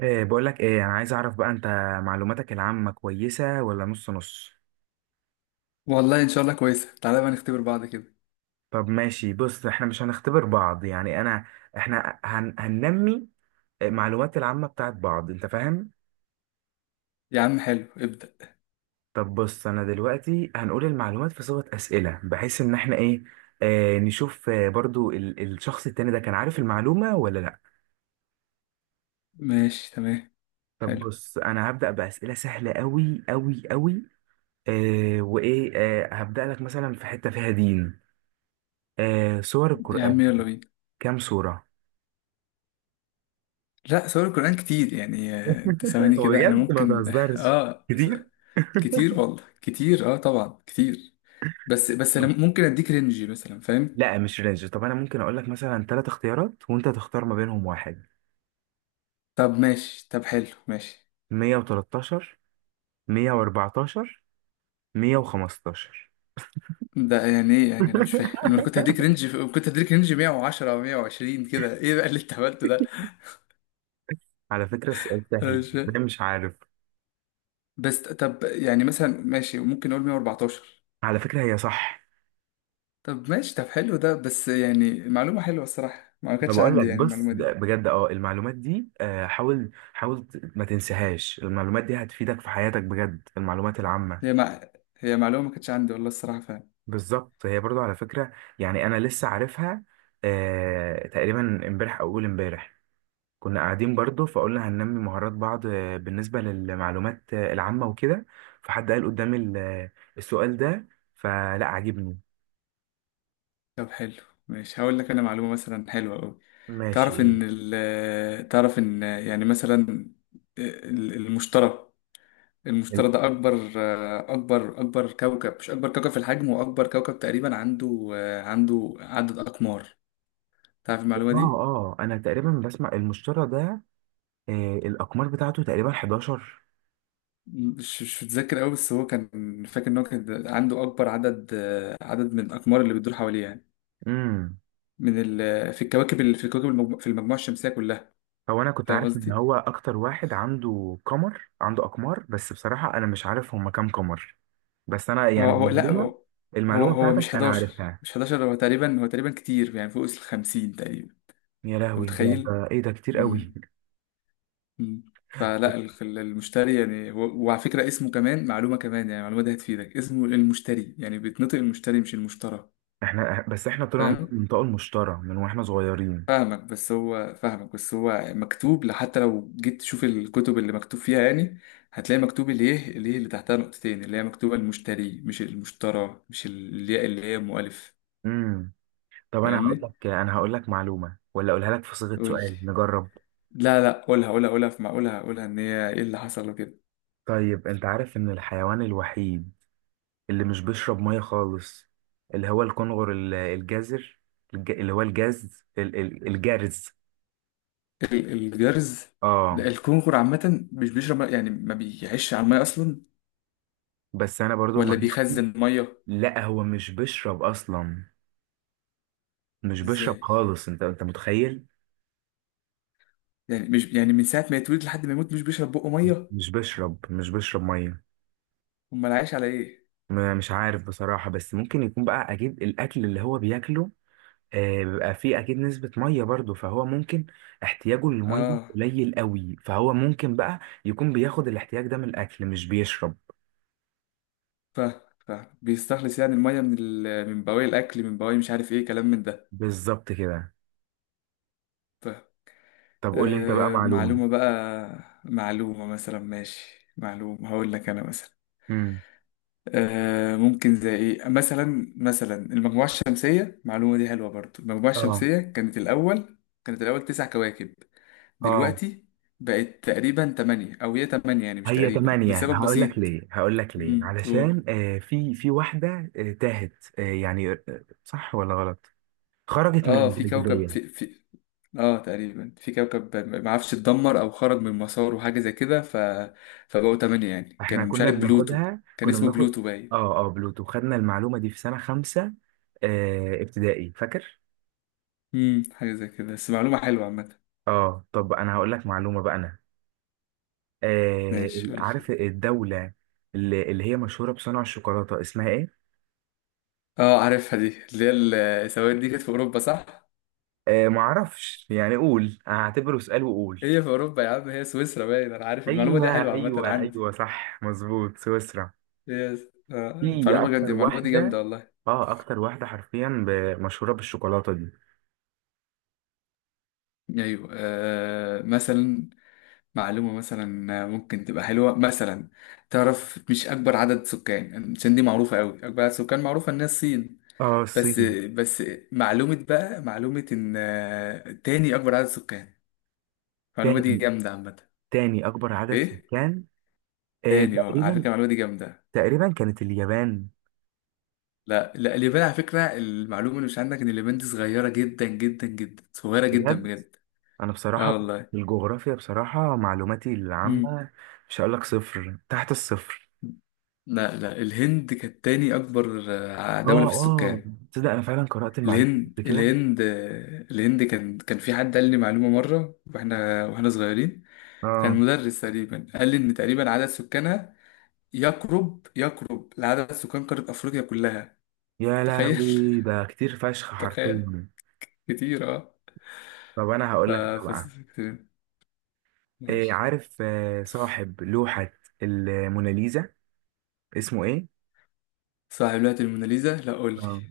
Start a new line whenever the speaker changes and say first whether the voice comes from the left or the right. right: إيه، بقول لك ايه، انا عايز اعرف بقى انت معلوماتك العامة كويسة ولا نص نص؟
left: والله ان شاء الله كويسه. تعالى بقى نختبر بعض كده.
right: طب ماشي، بص احنا مش هنختبر بعض، يعني انا احنا هننمي المعلومات العامة بتاعت بعض، انت فاهم؟
left: يا عم حلو، ابدا.
right: طب بص، انا دلوقتي هنقول المعلومات في صيغة أسئلة، بحيث ان احنا ايه، نشوف، برضو الشخص التاني ده كان عارف المعلومة ولا لا.
left: ماشي، تمام،
right: طب
left: حلو.
right: بص، انا هبدأ بأسئلة سهلة قوي قوي قوي. وايه، هبدأ لك مثلا في حتة فيها دين، سور
left: يا
right: القرآن
left: عم يلا بينا.
right: كام صورة؟
left: لا، سور القران كتير يعني، انت ثواني كده انا
right: بجد ما
left: ممكن
right: تهزرش،
left: اه
right: كتير.
left: كتير والله كتير، اه طبعا كتير. بس انا
right: طب-
left: ممكن اديك رينج مثلا، فاهم؟
right: لا مش رينج، طب انا ممكن اقول لك مثلا ثلاث اختيارات وانت تختار ما بينهم واحد.
left: طب ماشي، طب حلو ماشي.
right: 113، 114، 115.
left: ده يعني ايه؟ يعني انا مش فاهم. انا لو كنت هديك رينج كنت هديك رينج 110 او 120 كده، ايه بقى اللي انت عملته ده؟
right: على فكرة السؤال
left: انا
right: سهل
left: مش
right: ده،
left: فاهم.
right: مش عارف.
left: بس طب، يعني مثلا ماشي، ممكن نقول 114.
right: على فكرة هي صح.
left: طب ماشي، طب حلو ده، بس يعني معلومة حلوة الصراحة، ما
right: ما
left: كانتش
right: بقول لك
left: عندي يعني
right: بص،
left: المعلومة
right: ده
left: دي.
right: بجد، اه المعلومات دي، حاول ما تنساهاش، المعلومات دي هتفيدك في حياتك بجد، المعلومات العامة.
left: هي مع... هي معلومة ما كانتش عندي والله الصراحة فعلا.
right: بالظبط، هي برضو على فكرة، يعني أنا لسه عارفها تقريبا امبارح أو أول امبارح. كنا قاعدين برضو فقلنا هننمي مهارات بعض، بالنسبة للمعلومات العامة وكده، فحد قال قدامي السؤال ده، فلا عجبني.
left: طب حلو ماشي، هقول لك أنا معلومة مثلا حلوة أوي.
right: ماشي ايه.
left: تعرف إن يعني مثلا ال- المشتري
right: ال-
left: المشتري ده أكبر، أكبر كوكب، مش أكبر كوكب في الحجم، وأكبر كوكب تقريبا عنده عدد أقمار. تعرف المعلومة
right: اه
left: دي؟
right: اه، أنا تقريبا بسمع المشترى ده، الأقمار بتاعته تقريبا 11.
left: مش متذكر قوي، بس هو كان فاكر ان هو كان عنده اكبر عدد، عدد من الاقمار اللي بتدور حواليه يعني،
right: امم
left: في المجموعه الشمسيه كلها.
right: هو انا كنت
left: فاهم
right: عارف ان
left: قصدي؟
right: هو اكتر واحد عنده قمر، عنده اقمار، بس بصراحة انا مش عارف هما كام قمر. بس انا
left: هو
right: يعني
left: هو لا،
right: المعلومة،
left: هو. هو,
right: المعلومة
left: هو مش
right: بتاعتك انا
left: 11،
right: عارفها.
left: مش 11، هو تقريبا كتير يعني فوق ال 50 تقريبا.
right: يا
left: انت
right: لهوي، ده
left: متخيل؟
right: ده ايه؟ ده كتير قوي.
left: مم. مم. فلا المشتري يعني، وعلى فكره اسمه كمان معلومه كمان، يعني المعلومه دي هتفيدك. اسمه المشتري يعني، بيتنطق المشتري مش المشترى.
right: احنا بس احنا طلع من
left: فاهم
right: المنطقة المشترى من واحنا صغيرين.
left: فاهمك، بس هو مكتوب، حتى لو جيت تشوف الكتب اللي مكتوب فيها يعني، هتلاقي مكتوب الايه اللي تحتها نقطتين، اللي هي مكتوبة المشتري مش المشترى، مش الياء اللي هي مؤلف.
right: امم طب انا هقول
left: فاهمني؟
right: لك، انا هقول لك معلومة ولا اقولها لك في صيغة
left: قول لي.
right: سؤال، نجرب.
left: لا لا، قولها قولها قولها، في معقولها قولها، ان هي ايه اللي حصل وكده.
right: طيب انت عارف ان الحيوان الوحيد اللي مش بيشرب مية خالص، اللي هو الكنغر، ال- الجزر الج- اللي هو الجاز ال- ال- الجرز.
left: الجرز.
right: اه.
left: ده الكونغر عامة مش بيشرب مية، يعني ما بيعيش على المية اصلا،
right: بس انا برضو
left: ولا
right: المعلومه دي.
left: بيخزن مية.
right: لا هو مش بيشرب اصلا، مش بيشرب
left: ازاي؟
right: خالص، انت متخيل؟
left: يعني مش يعني من ساعة ما يتولد لحد ما يموت مش بيشرب بقه مية؟
right: مش بيشرب ميه.
left: امال عايش على ايه؟
right: مش عارف بصراحه، بس ممكن يكون بقى، اكيد الاكل اللي هو بياكله بيبقى فيه اكيد نسبه ميه، برضو فهو ممكن، احتياجه للميه
left: اه،
right: قليل قوي، فهو ممكن بقى يكون بياخد الاحتياج ده من الاكل، مش بيشرب.
left: فاهم، فاهم. بيستخلص يعني المية من ال... من بواقي الأكل، من بواقي مش عارف إيه كلام من ده.
right: بالظبط كده.
left: فاهم.
right: طب قول لي انت بقى معلومه.
left: معلومة بقى، معلومة مثلا ماشي، معلومة هقول لك أنا مثلا،
right: امم
left: ممكن زي إيه مثلا؟ مثلا المجموعة الشمسية، المعلومة دي حلوة برضو. المجموعة
right: اه
left: الشمسية كانت الأول تسع كواكب،
right: اه،
left: دلوقتي بقت تقريبا تمانية، أو هي تمانية يعني مش
right: هي
left: تقريبا،
right: تمانية،
left: لسبب
right: هقول
left: بسيط.
right: لك ليه، هقول لك ليه،
left: امم، قول.
right: علشان في واحدة تاهت، يعني صح ولا غلط؟ خرجت من
left: اه، في كوكب،
right: الجاذبية.
left: في في اه تقريبا في كوكب ما عرفش اتدمر او خرج من مساره، وحاجه زي كده، فبقوا تمانية. يعني
right: احنا
left: كان، مش
right: كنا
left: عارف، بلوتو
right: بناخدها،
left: كان
right: كنا
left: اسمه
right: بناخد.
left: بلوتو باين.
right: اه اه، بلوتو، خدنا المعلومة دي في سنة خمسة ابتدائي، فاكر.
left: امم، حاجه زي كده، بس معلومه حلوه عامه.
right: اه، طب انا هقول لك معلومة بقى انا.
left: ماشي قول لي.
right: عارف الدولة اللي هي مشهورة بصنع الشوكولاتة اسمها ايه؟
left: اه عارفها دي، اللي هي السواد دي كانت في اوروبا صح؟
right: معرفش يعني، قول، هعتبره سؤال وقول.
left: هي في اوروبا يا عم، هي سويسرا باين. انا عارف المعلومه
right: ايوه
left: دي، حلوه عامه
right: ايوه
left: عندي.
right: ايوه، صح مظبوط، سويسرا.
left: يس اه.
right: في
left: المعلومه
right: اكتر
left: جامده، المعلومه دي جامده
right: واحده،
left: والله.
right: اه اكتر واحده حرفيا مشهوره بالشوكولاته دي.
left: ايوه، مثلا معلومة مثلا ممكن تبقى حلوة مثلا، تعرف، مش أكبر عدد سكان، عشان دي معروفة أوي، أكبر عدد سكان معروفة إن هي الصين،
right: اه،
left: بس
right: الصين.
left: بس معلومة بقى، معلومة إن تاني أكبر عدد سكان، المعلومة دي
right: تاني،
left: جامدة عامة.
right: تاني اكبر عدد
left: ليه؟
right: سكان
left: تاني، أه على فكرة
right: تقريبا،
left: المعلومة دي جامدة.
right: تقريبا كانت اليابان.
left: لا لا، اليابان، على فكرة المعلومة اللي مش عندك، إن اليابان دي صغيرة جدا جدا جدا، صغيرة جدا
right: بجد.
left: بجد.
right: انا بصراحه
left: أه
right: في
left: والله.
right: الجغرافيا بصراحه معلوماتي
left: مم.
right: العامه مش هقول لك صفر تحت الصفر.
left: لا لا، الهند كانت تاني أكبر،
right: اه
left: دولة في
right: اه،
left: السكان.
right: تصدق انا فعلا قرات المعلومه
left: الهند،
right: قبل كده.
left: الهند، الهند. كان في حد قال لي معلومة مرة واحنا صغيرين، كان
right: اه،
left: مدرس تقريبا، قال لي ان تقريبا عدد سكانها يقرب يقرب لعدد سكان قارة افريقيا كلها.
right: يا
left: تخيل.
right: لهوي، ده كتير فشخ
left: تخيل،
right: حرفيا.
left: كتير اه.
right: طب انا
left: ف
right: هقول لك انا بقى،
left: ف كتير. ماشي.
right: عارف صاحب لوحه الموناليزا اسمه ايه؟
left: صاحب لوحة الموناليزا، لا قول لي.
right: اه،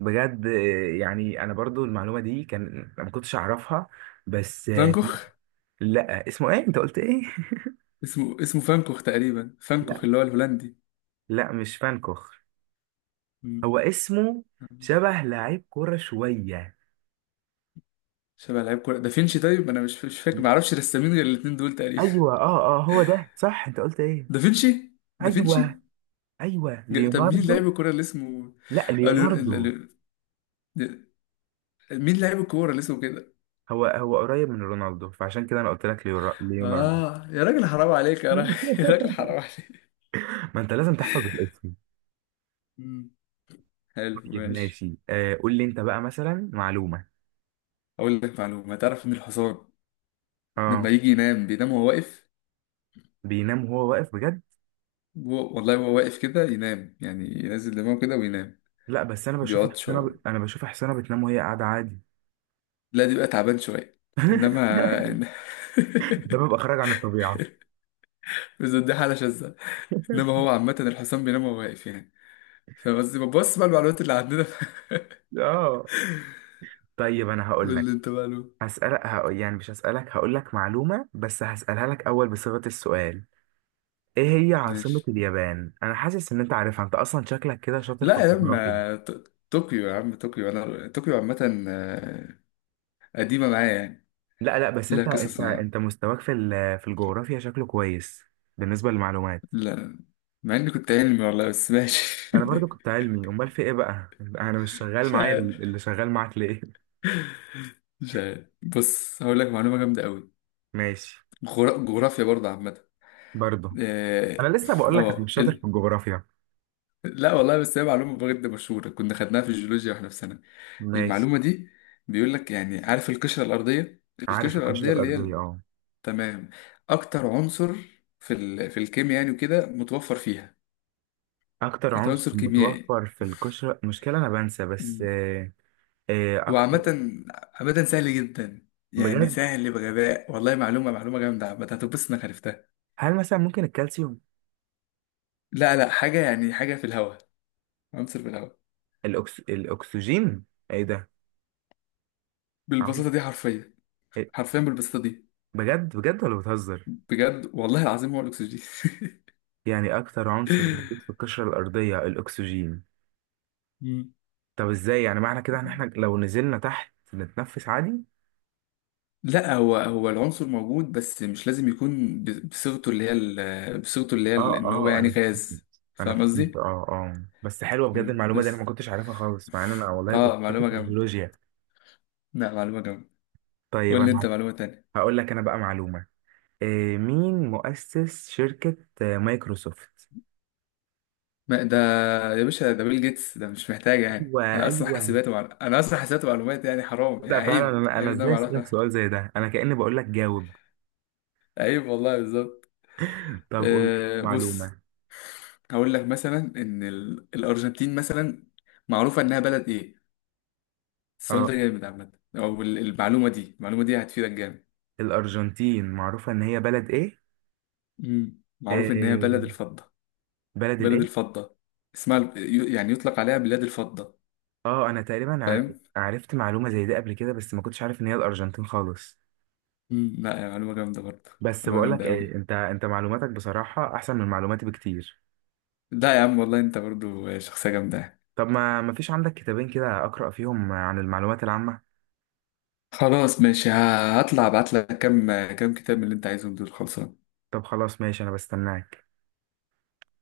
right: بجد يعني انا برضو المعلومه دي كان ما كنتش اعرفها، بس
left: فان كوخ.
right: لا اسمه ايه؟ انت قلت ايه؟
left: اسمه، اسمه فانكوخ تقريبا، فانكوخ
right: لا
left: اللي هو الهولندي.
right: لا، مش فانكوخ.
left: مم.
right: هو اسمه
left: فان كوخ.
right: شبه لعيب كوره شويه.
left: شبه لعيب كورة، دافينشي. طيب انا مش فاكر، ما
right: لا،
left: اعرفش رسامين غير الاتنين دول تقريبا.
right: ايوه اه اه، هو ده صح. انت قلت ايه؟
left: دافينشي، دافينشي.
right: ايوه ايوه،
left: طب مين
right: ليوناردو.
left: لاعب الكورة اللي اسمه،
right: لا
left: قالوا
right: ليوناردو،
left: قالوا- مين لاعب الكورة اللي اسمه كده؟
right: هو هو قريب من رونالدو، فعشان كده انا قلت لك ليوناردو.
left: اه يا راجل حرام عليك، يا راجل، يا راجل حرام عليك.
right: ما انت لازم تحفظ الاسم.
left: مم. حلو
right: طيب
left: ماشي.
right: ماشي، قول لي انت بقى مثلا معلومه.
left: اقول لك معلومة، تعرف ان الحصان
right: اه.
left: لما يجي ينام بينام وهو واقف.
right: بينام وهو واقف بجد؟
left: والله هو واقف كده ينام، يعني ينزل دماغه كده وينام.
right: لا بس انا بشوف
left: بيقعد
right: حسنا
left: شوية،
right: ب... انا بشوف حسنا بتنام وهي قاعده عادي.
left: لا دي بقى تعبان شوية، انما،
right: ده بيبقى خارج عن الطبيعه.
left: بس دي حالة شاذة، انما هو عامة الحصان بينام وهو واقف يعني. فبس بص بقى، المعلومات اللي عندنا.
right: اه. طيب انا هقول
left: قول
right: لك،
left: لي انت بقى.
right: يعني مش هسألك، هقول لك معلومه بس هسألها لك اول بصيغه السؤال. ايه هي عاصمه
left: ماشي.
right: اليابان؟ انا حاسس ان انت عارفها، انت اصلا شكلك كده شاطر في
left: لا يا
right: الجغرافيا.
left: عم، طوكيو يا عم، طوكيو، انا طوكيو عامة، قديمة معايا يعني.
right: لا لا، بس
left: لا،
right: انت
left: قصص
right: انت
left: معايا.
right: انت مستواك في ال... في الجغرافيا شكله كويس بالنسبه للمعلومات.
left: لا، مع اني كنت علمي والله، بس ماشي.
right: انا برضو كنت علمي، امال في ايه بقى؟ انا مش شغال،
left: مش
right: معايا
left: عارف،
right: اللي شغال معاك ليه؟
left: مش عارف. بص هقول لك معلومة جامدة قوي،
right: ماشي.
left: جغرا- جغرافيا برضه عامة.
right: برضو. انا
left: اه.
right: لسه بقول لك انا مش
left: آه،
right: شاطر في
left: ال...
right: الجغرافيا.
left: لا والله، بس هي معلومة بجد مشهورة، كنا خدناها في الجيولوجيا واحنا في سنة،
right: ماشي.
left: المعلومة دي بيقول لك يعني، عارف القشرة الأرضية،
right: عارف
left: القشرة
right: القشره
left: الأرضية اللي هي،
right: الارضيه، اه،
left: تمام، اكتر عنصر في ال... في الكيمياء يعني وكده، متوفر فيها.
right: اكتر
left: أكتر
right: عنصر
left: عنصر كيميائي.
right: متوفر في القشره، مشكله انا بنسى، بس
left: مم. هو
right: اكتر،
left: عامة، عامة سهل جدا يعني،
right: بجد.
left: سهل بغباء والله، معلومة، معلومة جامدة عامة، هتتبسط انك عرفتها.
right: هل مثلا ممكن الكالسيوم؟
left: لا لا، حاجة، يعني حاجة في الهواء، عنصر في الهواء.
right: الأكس... الاكسجين؟ ايه ده! عم-
left: بالبساطة دي حرفيا.
right: إيه؟
left: حرفيا بالبساطة دي.
right: بجد بجد، ولا بتهزر؟
left: بجد والله العظيم، هو الأكسجين.
right: يعني اكتر عنصر موجود في القشره الارضيه الاكسجين؟
left: مم.
right: طب ازاي؟ يعني معنى كده ان احنا لو نزلنا تحت نتنفس عادي.
left: لا، هو العنصر موجود، بس مش لازم يكون بصيغته اللي هي
right: اه
left: ان هو
right: اه،
left: يعني
right: انا فهمت.
left: غاز.
right: انا
left: فاهم
right: فهمت اه.
left: قصدي؟
right: اه، بس حلوه بجد
left: مم.
right: المعلومه دي، انا ما
left: بس
right: كنتش عارفها خالص، مع ان انا والله كنت
left: اه،
right: شاطر
left: معلومة
right: في
left: جامدة.
right: الجيولوجيا.
left: لا، معلومة جامدة.
right: طيب
left: قول لي انت
right: انا
left: معلومة تانية.
right: هقول لك انا بقى معلومه. إيه مين مؤسس شركه مايكروسوفت؟
left: ما ده يا باشا، ده بيل جيتس، ده مش محتاج يعني،
right: ايوه ايوه،
left: انا اصلا حاسبات ومعلومات يعني، حرام يعني،
right: لا فعلا،
left: عيب،
right: انا
left: عيب ان انا
right: ازاي
left: ما
right: اسالك
left: اعرفها.
right: سؤال زي ده، انا كاني بقول لك جاوب.
left: عيب والله بالظبط.
right: طب قول لي
left: بص،
right: معلومه.
left: هقول لك مثلا ان الارجنتين مثلا، معروفة انها بلد ايه. السؤال ده
right: اه،
left: جامد عامة، او المعلومة دي هتفيدك جامد.
right: الارجنتين معروفه ان هي بلد ايه؟
left: مم. معروف ان هي بلد
right: إيه؟
left: الفضة.
right: بلد
left: بلد
right: الايه؟
left: الفضة، اسمها يعني يطلق عليها بلاد الفضة.
right: اه انا تقريبا
left: فاهم.
right: عرفت معلومه زي دي قبل كده، بس ما كنتش عارف ان هي الارجنتين خالص.
left: مم، لا يا، معلومة جامدة برضه.
right: بس
left: معلومة
right: بقول لك
left: جامدة
right: ايه،
left: أوي.
right: انت معلوماتك بصراحة احسن من معلوماتي بكتير.
left: لا يا عم والله، أنت برضه شخصية جامدة.
right: طب ما فيش عندك كتابين كده اقرأ فيهم عن المعلومات العامة؟
left: خلاص ماشي، هطلع أبعت لك كام كتاب من اللي أنت عايزهم دول، خلصان.
right: طب خلاص ماشي، انا بستناك.